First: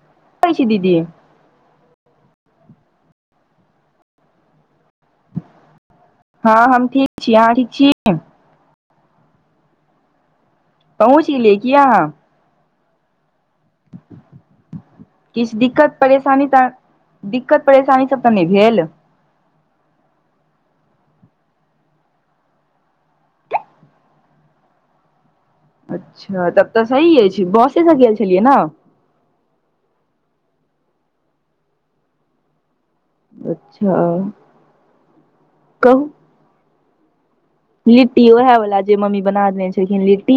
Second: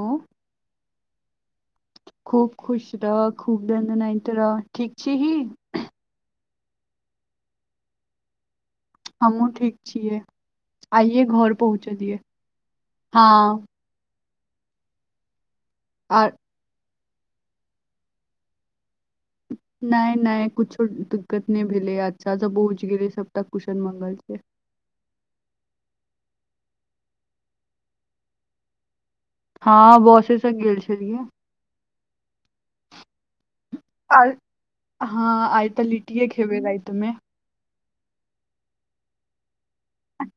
ओ। दीदी। खूब खुश रह खूब दन्दना इतऽ रह ठीक छै। हँ हम ठीक छी अहाँ ठीक छै। हमहुँ ठीक छियै आइये पहुँच घर गेलियै की अहाँ पहुँचलियै हँ किछु दिक्कत आर परेशानी तऽ दिक्कत परेशानी सब तऽ नहि भेल नहि नहि कुछो दिक्कत नहि भेलै अच्छा से पहुँच गेले सबटा कुशल मंगल से अच्छा तब तऽ सही अछि बोसेसँ गेल छलियै ने हँ बोसे स गेल छेलियै अच्छा आइ हँ आइ तऽ कहू लिट्टीए खेबै रातिमे लिट्टी ओएह वाला जे मम्मी बना देने छेलखिन लिट्टी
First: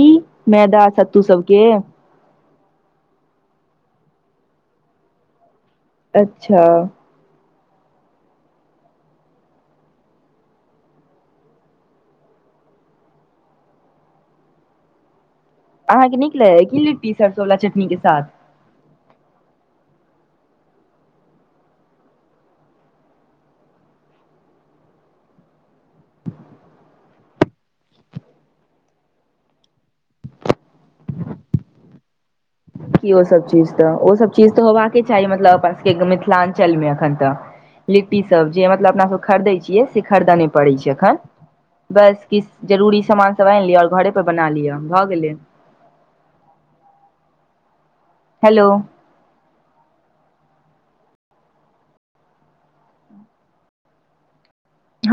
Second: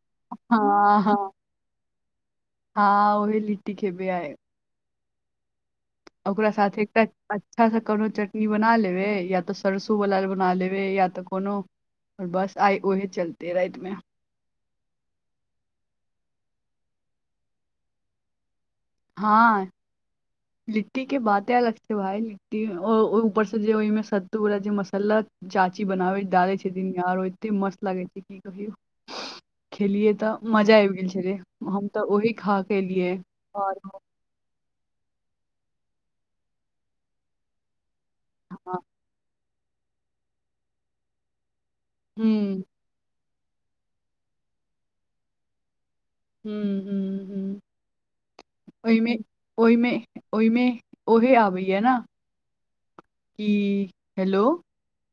मैदा हँ हँ सत्तू सबके हँ ओहे लिट्टी खेबय आय ओकरा अच्छा साथ एकटा अच्छासँ कोनो चटनी बना लेबै या तऽ सरसोवला बना लेबै या तऽ कोनो ओर बस आइ ओहे चलतेै राति मे अहाँके नीक लेगैये कि लिट्टी सरसोवला चटनी के साथ हँ लिट्टी के बाते अलग छै भाय लिट्टी ऊपर से जे ओहिमे सत्तू ओला जे मसाला चाची बनाबै डालै छै जे न यार आरो एते मस्त लागै छै की कहू खेलियै तऽ मजा आबि गेल छेलै हम तऽ ओहि की ओ सब चीज तऽ ओ सब चीज तऽ होबाक चाही मतलब अपन सबके मिथिलाञ्चल मे एखन तऽ लिट्टी सब जे हँ मतलब अपना सब खरीदै छियै से खरीदऽ नहि पड़ै छै एखन बस हूँ किछु जरूरी सामान सब आनि लिअ आओर घरे पर बना लिअ भऽ गेलै हूंम्म हूंम्म हूंम्म हेलो ओहिमे ओहिमे ओहिमे ओहे आबैये न की हेलो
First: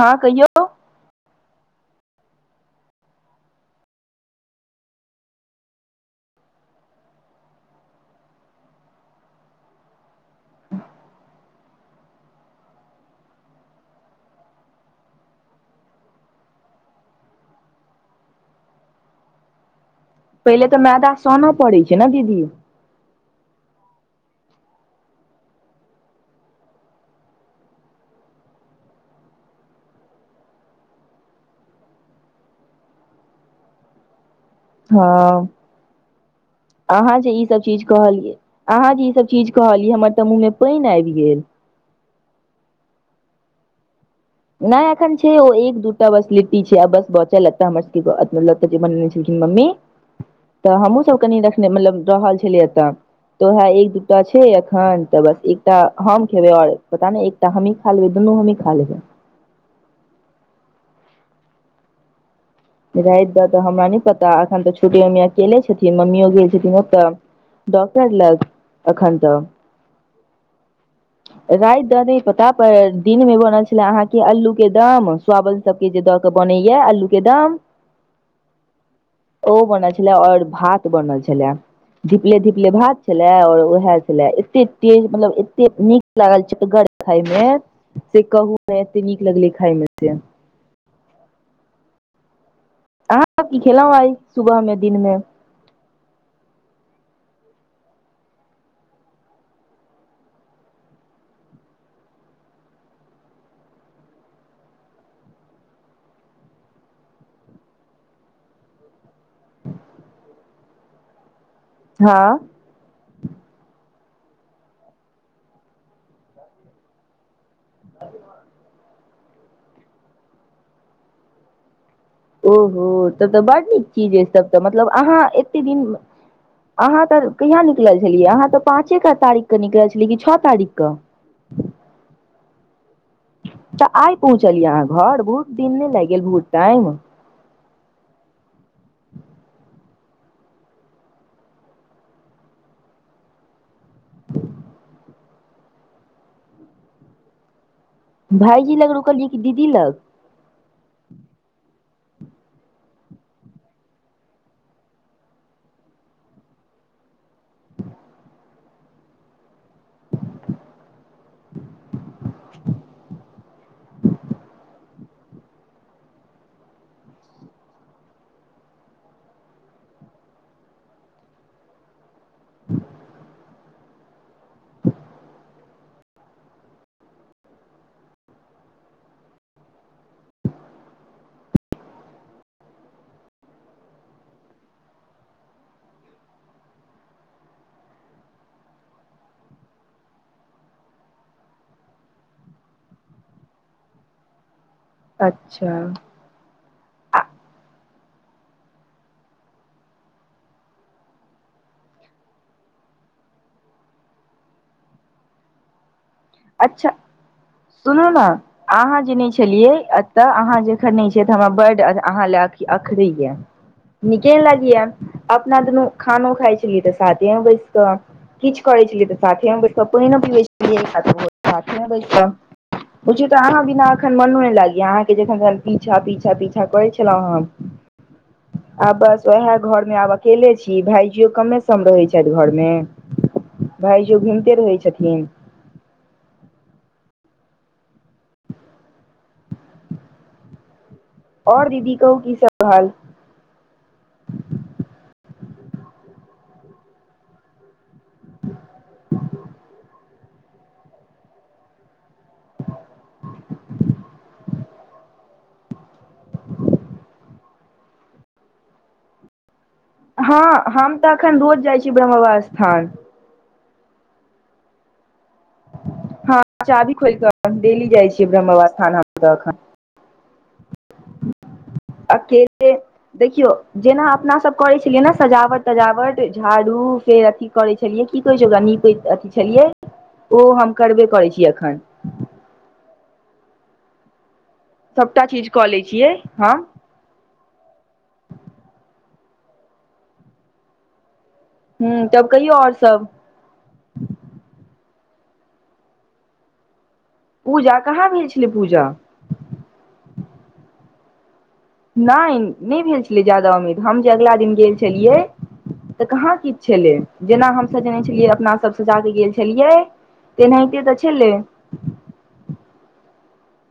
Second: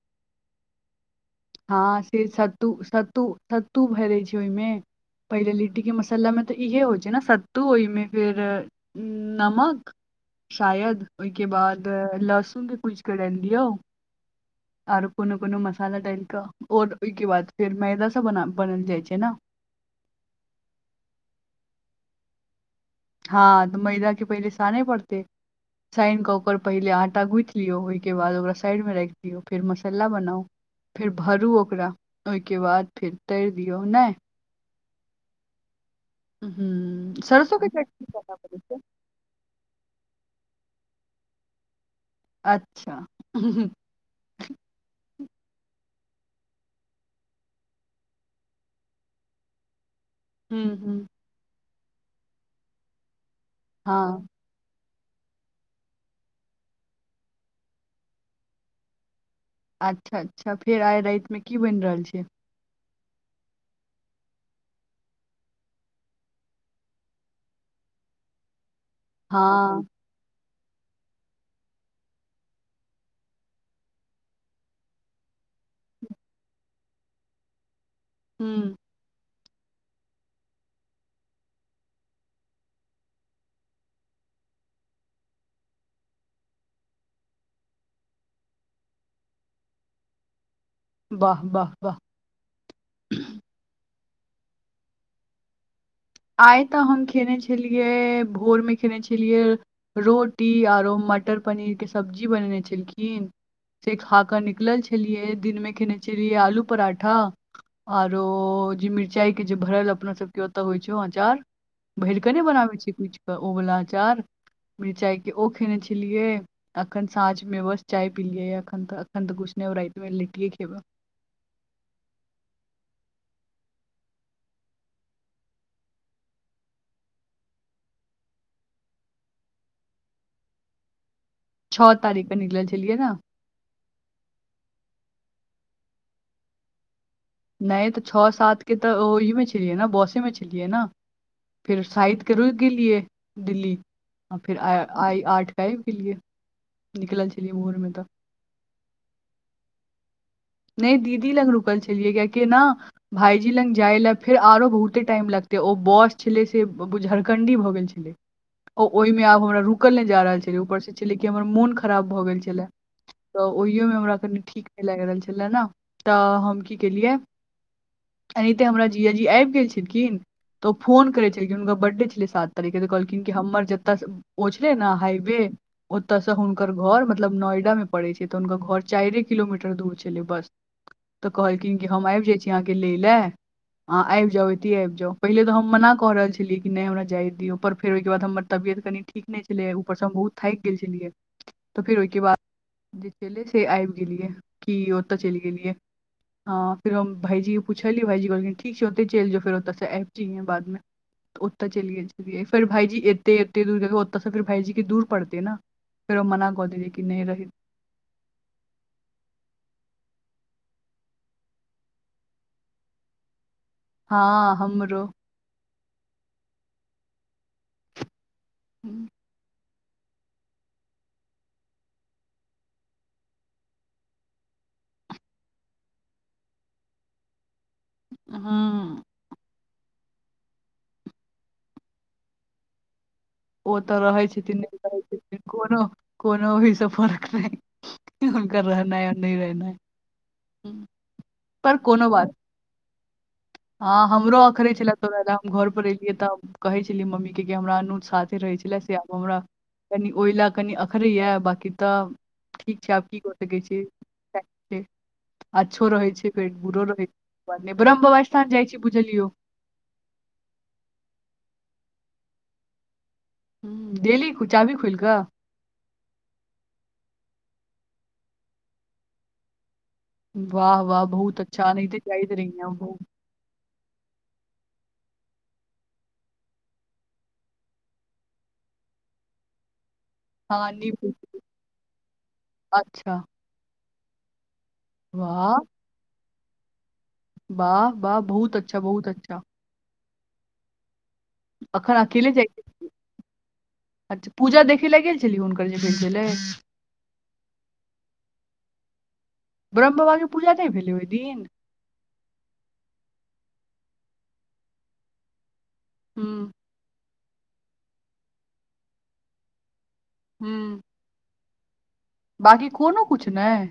हँ कहियौ हँ से सत्तू सत्तू सत्तू भरै छै ओहिमे पहिले लिट्टीके मसालामे तऽ इएहे होइ छै ने सत्तू ओहिमे फेर नमक शायद ओहिके बाद लहसुन के कुचिके डालि दियौ आरो कोनो कोनो मसाला डालि कऽ और ओहिके बाद फेर मैदा सब बनल जाइ छै ने पहिले तऽ मैदा सोनो पड़ैत छै ने दीदी हँ तऽ मैदा के पहिले सानै पड़तै सानि कऽ ओकर पहिले आँटा गुथि लियौ ओहिके बाद ओकरा साइडमे राखि दियौ फेर मसाला बनाउ फेर भरू ओकरा ओहिके बाद फेर तरि दियौ नहि हँ अहाँ हूँ जे ई सरसो सब के चीज चटनी करऽ कहलियै पड़ै छै अहाँ जे ई सब चीज कहलियै हमर तऽ मुँह मे पानि आबि गेल अच्छा नहि एखन छै ओ एक दूटा बस लिट्टी छै आ बस बचल एकत हमर सबके मतलब जे बनेने छेलखिन मम्मी तऽ हूँ हूँ हमहुँसभ कनि रखने मतलब रहल छलियै एतऽ तऽ वएह एक दूटा हँ छै एखन तऽ बस एक तऽ हम खेबै आओर पता नहि एकटा हमहीं खा लेबै दुनू हमहीं खा लेबै अच्छा अच्छा फेर आइ राति मे की बनि रहल छै राति द तऽ हमरा नहि पता एखन तऽ छोटी मम्मी अकेले छथिन मम्मी यो गेल छथिन ओतऽ डॉक्टर लग एखन तऽ हँ [inaudible] राति दऽ द नाए पता पर दिन मे बनल छलै अहाँके अल्लू के दम सवन सब के जे दऽ के बनाए आलू के दम [unintelligible] ओहो बनल छलै और भात बनल छलै धीपले धीपले भात छले और उएह छले एते तेज मतलब एते नीक लागल छै जलगर खाए मे से कहु ने एते नीक लगले खाए मे से वाह वाह वाह अहाँ की खेलौं आए सुबह में दिन में आए तऽ हम खेने छलियै भोर में खेने छलियै रोटी और मटर पनीर के सब्जी बनेने छलखिन से खा क निकलल छलियै दिन मे खेने छलियै आलू पराठा आरो जे मिरचाई के जे भरल अपना सब के ओत होय छै अचार [inaudible] भर क हँ नहि बनाबे छी कुछ तऽ ओ वाला अचार मिरचाइके ओ खयने छलियै अखन साँझ में बस चाय पिलियै अखन त अखन तऽ कुछ नहि राति मे लिटीए खेबै ओहो तब तऽ बड़ नीक चीज तब तऽ मतलब अहाँ एते दिन अहाँ तऽ कहिया निकलल छलियै अहाँ तऽ पाँच क तारीख के निकल छलियै कि छः तारीख क छः तारीख के निकलल छलियै ने तऽ आइ पहुँचलियै अहाँ घर बहुत दिन नहि लागि गेल बहुत टाइम नहि तऽ छः सात के तऽ ओहिमे छलियै ने बसे में छलियै ने फेर साइत रुक गेल लियए दिल्ली आ फिर आ आए आठ क आब गेलिए निकल छलिए भोर मे तऽ भाईजी लग रुकलियै कि दीदी लग नहि दीदी लग रुकल छललिए किया की न भायजी लग जाएल फेर आरो बहुते टाइम लगतै ओ बस छलै से झरखण्डी भऽ गेल छलै ओ ओहिमे आब हमरा रुकल नहि जा रहल छलै ऊपर से छलै कि हमर मोन खराब भऽ गेल छलै तऽ ओहिओमे हमरा कनि ठीक नहि लागि रहल छलय ने तऽ हम की केलियै एनाहिते हमरा जीजा जी आबि गेल छलखिन त ओ फोन करैत छल कि हुनका बर्थडे छलै सात तारीख के त कहलखिन कि हमर जतय ओ छैले न हावे ओत स हुनकर घर मतलब नोएडा मे पड़े छै त हुनकर घर चारे किलोमीटर दूर छै [inaudible] बस त कहलखिन कि हम आबि जाइ छी अहाँके लै ल अहाँ आबि जाउ एतहि आबि जाउ पहिले त हम मना क रहल छलियै कि नहि हमरा जाय दियौ पर फेर ओ क बाद हमर तबियत कनि ठीक नहि छलै ऊपर सँ हम बहुत थाइक गेल छलियै त फेर ओहिके बाद [inaudible] जे छैे से आबि गेलियै की ओते चल गेलियै अच्छा [inaudible] हँ फेर हम भाइजी के पुछलीय भाइजी कहलिन ठीक छै ओते चलि जो फेर ओतय से आब जेयहे बाद मे ओत चलि गेल छेलिए फेर भाइजी एते एते दूर ओत सँ फेर भाइजी के दूर पड़ते ने फेर ओ मना क देलिये कि न रही सुन ना अहाँ जे नहि छलियै एतय अहाँ जखन नहि छियै तऽ हमरा बड अहाँ लए अ अखरैयए [inaudible] निकै नय लागियए हमरो आब अपना दुनू खानो खाइ छलियै तऽ साथे में बैस क किछु करे छलियै हूँ तऽ साथे में बैस पायनो पिबो छलये साथे म बैस कय पुछु त अहाँ बिना एखन मनो नहि लागेय अहाँके जखन पीछा पीछा पीछा करै छलहुँ हम आब बस ओहेय घर मे आब अकेले छी भाायजियो कमे सम रहै छै घर मे ओ तऽ भाइ जियो रहै छथिन घुमिते नहि रहै छथिन कोनो कोनो भी फर्क नहि हुनका रहना और न रहना हूँ और दीदी कहूँ की सब भय रहल हँ हमरो अखरे छले तो हम घर पर एलियै त कहै छलियै मम्मी के कि हमरा अनू साथे रहै छलै से आब हमरा कनि ओयला कनि अखरे य बाकि त ठीक छै आब की करे के छिये अच्छो रहै छै फेट बूरो रहै छै ब्रह्म बाबा स्थान जाइ छी बुझलियो हँ हम त एखन रोज जाइ छी ब्रह्म बाबा स्थान डेली चाभी खुलि क हँ चाभी खोलि क डेली जाइ छियै ब्रह्म बाबा स्थान हम त एखन वाह वाह बहुत अच्छा अनहेते जायत रहिऐ अकेले हमहू देखियौ जेना अपना सब करै छलियै ने सजावट तजावट झाड़ू फेर अथी करै छलियै की कहै छै ओकरा नीपे अथी छलियै ओ हँ हम करबे नीपु करै छियै एखन अच्छा सभटा चीज वाह क लै छियै हम वाह वाह बहुत अच्छा बहुत अच्छा अखन हूँ अकेले तब जाए कहियौ आओर छिये सब अच्छा पूजा देखय लए गेल छलिय हुनकर जे भेल रहय पूजा कहाँ भेल छलै पूजा ब्रह्म बाबाके पूजा नहि भेलै ओहि दिन नहि नहि भेल छलै ज्यादा उम्मीद हम जे अगला दिन गेल छलियै त हूँ कहाँ किछ छलै जेना हम सजनै छलियै अपना सभ सजा क गेल छलियै हूँ तहनायते त छलय बाकी कोनो कुछ नय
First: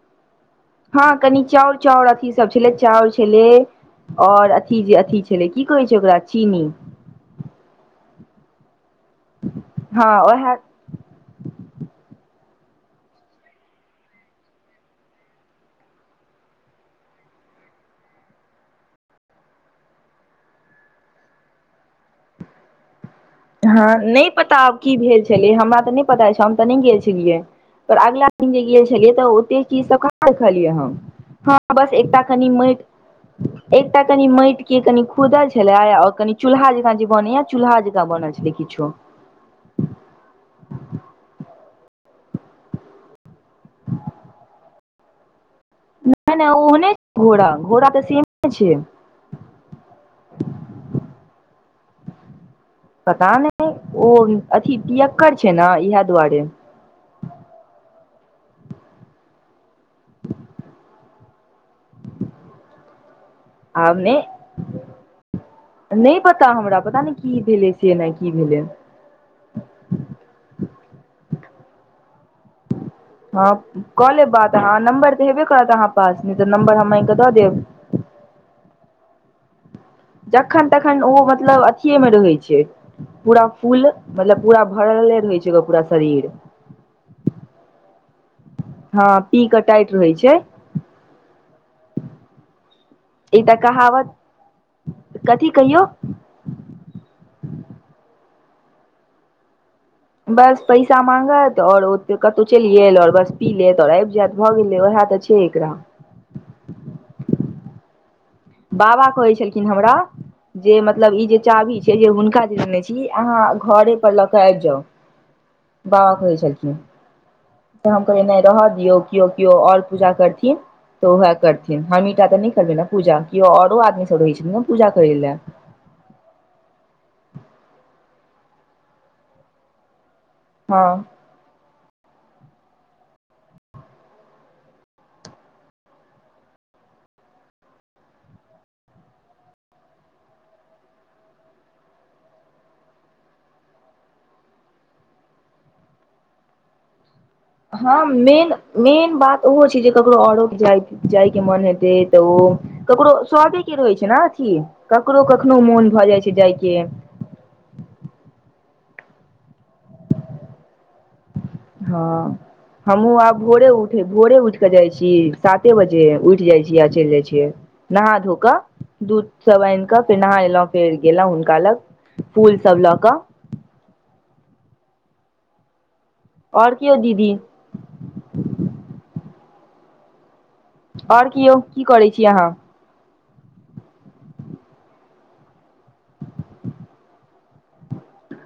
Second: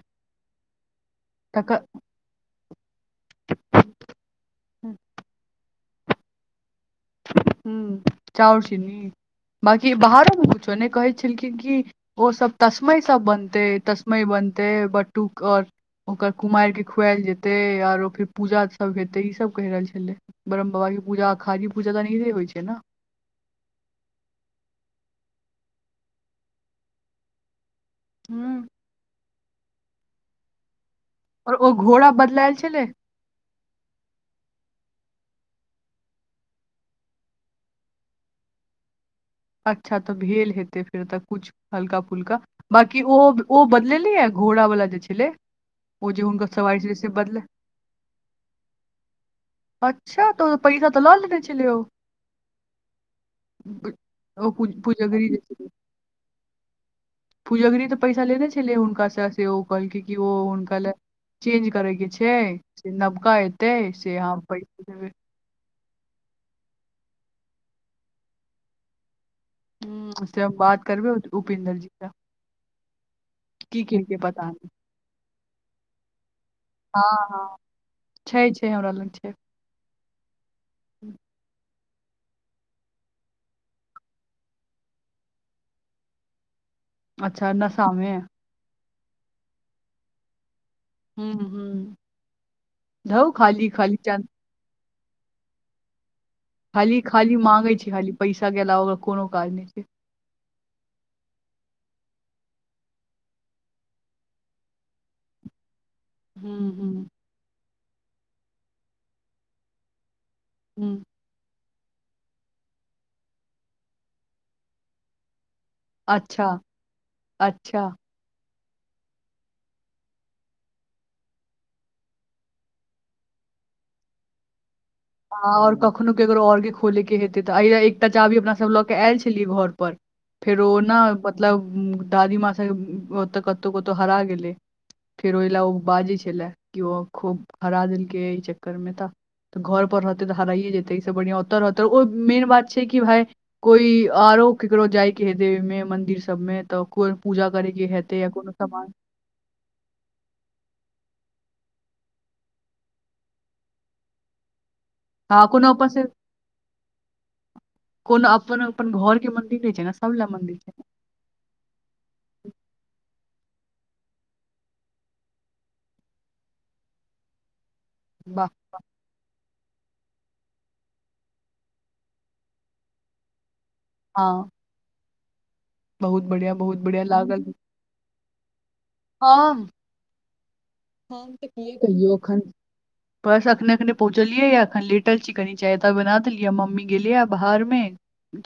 हँ कनि चाउर चाउर अथी सब छलै चाउर छलै ओर अथी जे अथी छलय की कहै छै ओकरा चीनी हू चउर चीनी बाकी हँ बाहर ओएह मे कुछो ने कहै छलखिन की ओसभ तस्मै सब बनतै तस्मै बनतै बटूक ओर ओकर कुमारि के खुआएल जेते आरो फेर पूजा सब हेते ई सब कहि रहल छलय ब्रह्म बाबा के पूजा खाली पूजा तऽ हमहरे होई छै नऽ हाँ नहि पता आब की भेल छलै हमरा तऽ नहि पता हम तऽ नहि गेल छलियै फेर अगिला दिन जे हम्म गेल छलियै तऽ ओते चीच कहा देखलीए हम और ओ हाँ बस घोड़ा एकटा खनि बदलायल मैट छलै एकटा कनि माटि के कनि खुदल छल और कनी चूलहा जकांँ जे बनेया चूल्हा जकाँ बनल छल से किछो अच्छा तऽ भेल हेतै फेर तऽ कुछ हल्का फुल्का बाकी ओ ओ बदलेली हे घोड़ा वाला जे छलैय ने ने ओहने छै घोड़ा घोड़ा तऽ सेमे छै अच्छा तोहर पैसा तऽ लऽ लेने छले ओ पता नहि ओ पू- अथी पूजगरी जे पियकर छै ने इहा दुआरे पुजगरी त पैसा लेने छलै हुनका सँ से ओ कहलकै कि ओ हुनका लए चेंज करय के छै से नवका एतै आब से नहि हम नहि पता हमरा पता नहि की भेलै से नहि की भेलै उ से हम बात करबे उपेन्दर जी क हाँ कऽ लेब पता बात नहि अहाँ नम्बर तऽ हेबे करत अहाँ पास तऽ नम्बर हम मैंग हँ क दऽ हँ देब छै छै हमरा लग छै जखन तखन ओ मतलब अथिए मे रहै छै पूरा फूल मतलब पूरा भरले रहै छै ओकर पूरा शरीर अच्छा नशा मे हाँ पी कऽ टाइट रहै छै हू हू ई तऽ कहावत चन्द कथी कहियौ खाली खाली मांगे छे खाली पैसा के अलावा ओ कोनो काज नहि छै बस पैसा मांगत और ओ कतो चलि गेल और बस पी लेत और आएब जायत बस उएह तऽ छै ठीक रह हू हू बाबा कहै छलखिन हमरा जे हूँ मतलब ई जे चाभी छै जे हुनका देने छी अहाँ घरे पर लऽ के आबि जाउ बाबा कहै अच्छा छलखिन अच्छा तऽ हम कहिय नहि रहऽ दियौ किओ किओ और पूजा करथिन तऽ उएह करथिन हम ईटा तऽ नहि करबै ने पूजा किओ ओरो आदमी सभ रहैत छै ने पूजा करे ला आ और कखनो ककरो और के खोलेके हेतै तऽ एहि एकटा चाभी अपना सभ लऽ कऽ आयल छलियै घर पर फेरो हँ ओना मतलब दादी माँ सब ओतऽ कतौ कतौ हरा गेलै फेर ओहि लए ओ बाजै छले कि ओ खूब हरा देलकै एहि चक्कर मे तऽ तऽ घर पर रहतै तऽ हराइए जेतै एहि से बढ़िआँ ओतय रहतै ओ मेन बात छै कि भाय कोई आरो केकरो जाइके हेतय देवी मे मंदिर सब मे तऽ कोय पूजा करै के हँ हेतै या मेन कोनो सामान मेन बात ओहो छै जे ककरो औरो जाय जाय के मोन हेतै तऽ ओ ककरो स्वादे के रहै छै ने अथी ककरो हँ कखनो कोनो अपन मौन से भऽ जाइत छै जाय के कोनो अपन अपन घर के मंदिर नहि छै ने सब ले मंदिर छै न हाँ हमहूँ आब भोरे उठे भोरे उठ क के जाई छी साते बजे उठ जाई छी आ चलि जाई छियै नहा धो वाह कऽ दूध सब आइन कऽ फेर नहा एलहुं फेर गेलों हुनका लग फूल सब लऽ कऽ हं बहुत बढ़ियाँ आओर बहुत कियौ बढ़ियाँ दीदी लागल हंन आओर हम तऽ कियौ कए की करै कहियौ छी अखन अहाँ बस अखने अखने पहुँचलियै या अखन लिटल छि कनि चायता बना देलियै मम्मी गेलियै बाहर मे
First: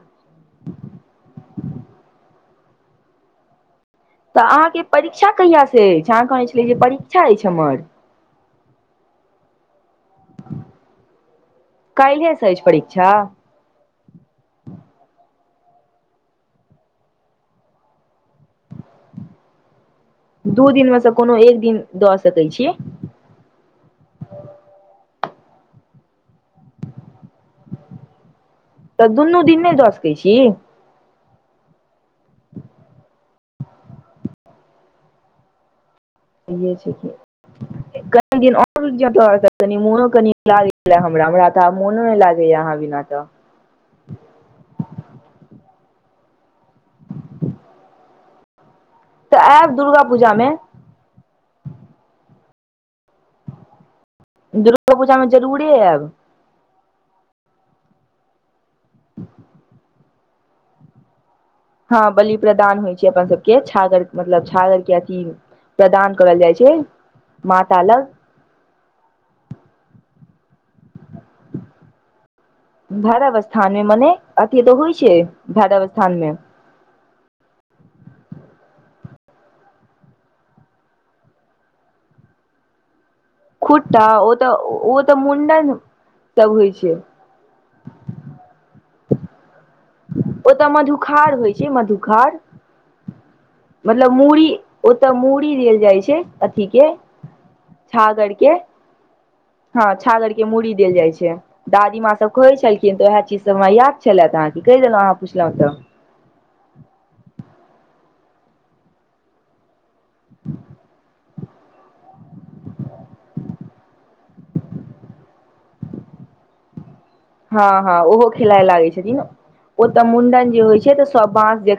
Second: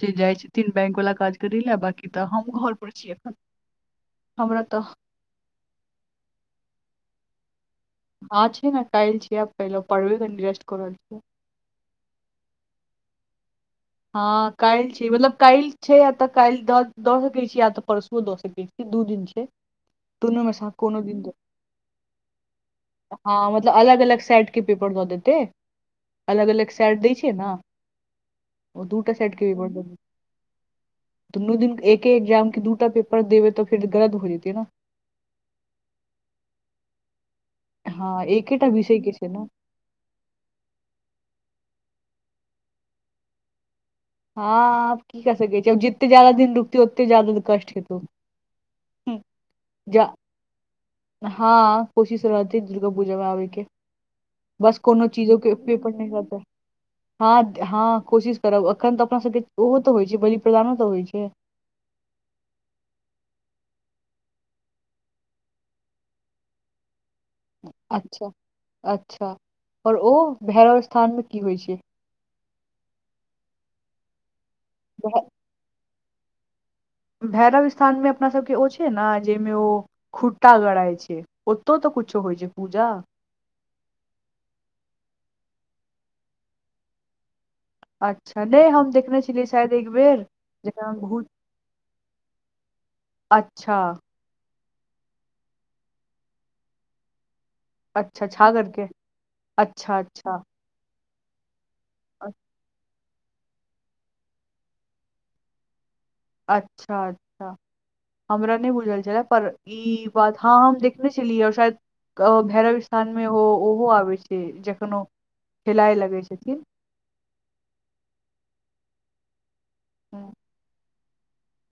जे जाइ छैथिन बैंक वालला काज करै लए बकी तऽ हम घर पर छी एखन तऽ अहाँके परीक्षा कहियासँ अछि अहाँ कहने छलै जे परीक्षा अछि हमर ह छै ने कैल छिय पहिल परबे [unintelligible] कायले सऽ ये परीक्षा हँ काल्हि छी मतलब काल्हि छै य तऽ काल्हि दऽ सकै छी य तऽ परसु दऽ सकैत छी दू दिन छै दुनू मे दू दिनमे सँ दिन कोनो एक दिन दऽ सकै छीए हँ मतलब अलग अलग सैट कऽ पेपर दऽ देतै अलग अलग सेट दै छियै नऽ तऽ दुन्नू दिन नहि दऽ सकै छी दुनू दिन एके एग्जाम के दूटा पेपर देबै त फिर गलत हो जेतीै नऽ सहिए छै की हँ कंपनी दिन एकेटा और विषय के छै रूक न कनि मोनो कनि लागै हमरा हमरा तऽ मोनो नहि लागैया अहाँ बिना तऽ हाँ की कर सकै छिय जितते ज्यादा दिन रुकते ओते ज्यादा कष्ट हेतौ तऽ आयब दुर्गा पूजा मऽ हाँ कोशिश रहती दुर्गा पूजा में आबैय के बस दुर्गा कोनो पूजामे चीजो के जरूरे पेपर नहि आयब रहेय हँ हँ कोशिश करब एखन तऽ अपना सबके ओहो तऽ होइ छै बलि प्रदानो तऽ होइ छै हँ बलि प्रदान होइ छै अपन सबके छागर मतलब छागर के अथी प्रदान करल जाइ छै माता लग अच्छा अच्छा आओर ओ भौरब स्थान मे की होइ छै भैरब स्थान मे मने अथी तऽ होइ छै भै- भैरब स्थान मऽ भैरव स्थानमे अपनासभके ओ छै ने जाहिमे ओ खुट्टा गड़इ छै ओतौ तऽ कुछो होइ छै पूजा खुट्टा ओ तऽ ओ तऽ मुंडन सब होइ छै अच्छा नहि हम देखने छलियै शायद एक बेर ओतऽ जेकरा हम भूत मधुखार होइ छै मधुखार अच्छा मतलब मूड़ी ओतय मूड़ी देल जाइ छै अथी के छागर के हँ अच्छा छागर अच्छा के मूड़ी देल जाइ छै दादीमाँ सभ कहै छलखिन तऽ उएह चीजसभ हमरा याद छलथिहाँके कहि देलहुँ अहाँ पुछलहुँ तऽ अच्छा अच्छा हमरा नहि बुझल छले पर ई बात हँ हम देखने छलीए और शायद भैरव स्थान मे ओहो आबै छै जखन ओ खेलाइ लगै छथिन हँ हँ ओहो खेलाए लागे छथिन ओतऽ मुं्डन जे होइ छै तऽ सब बास जे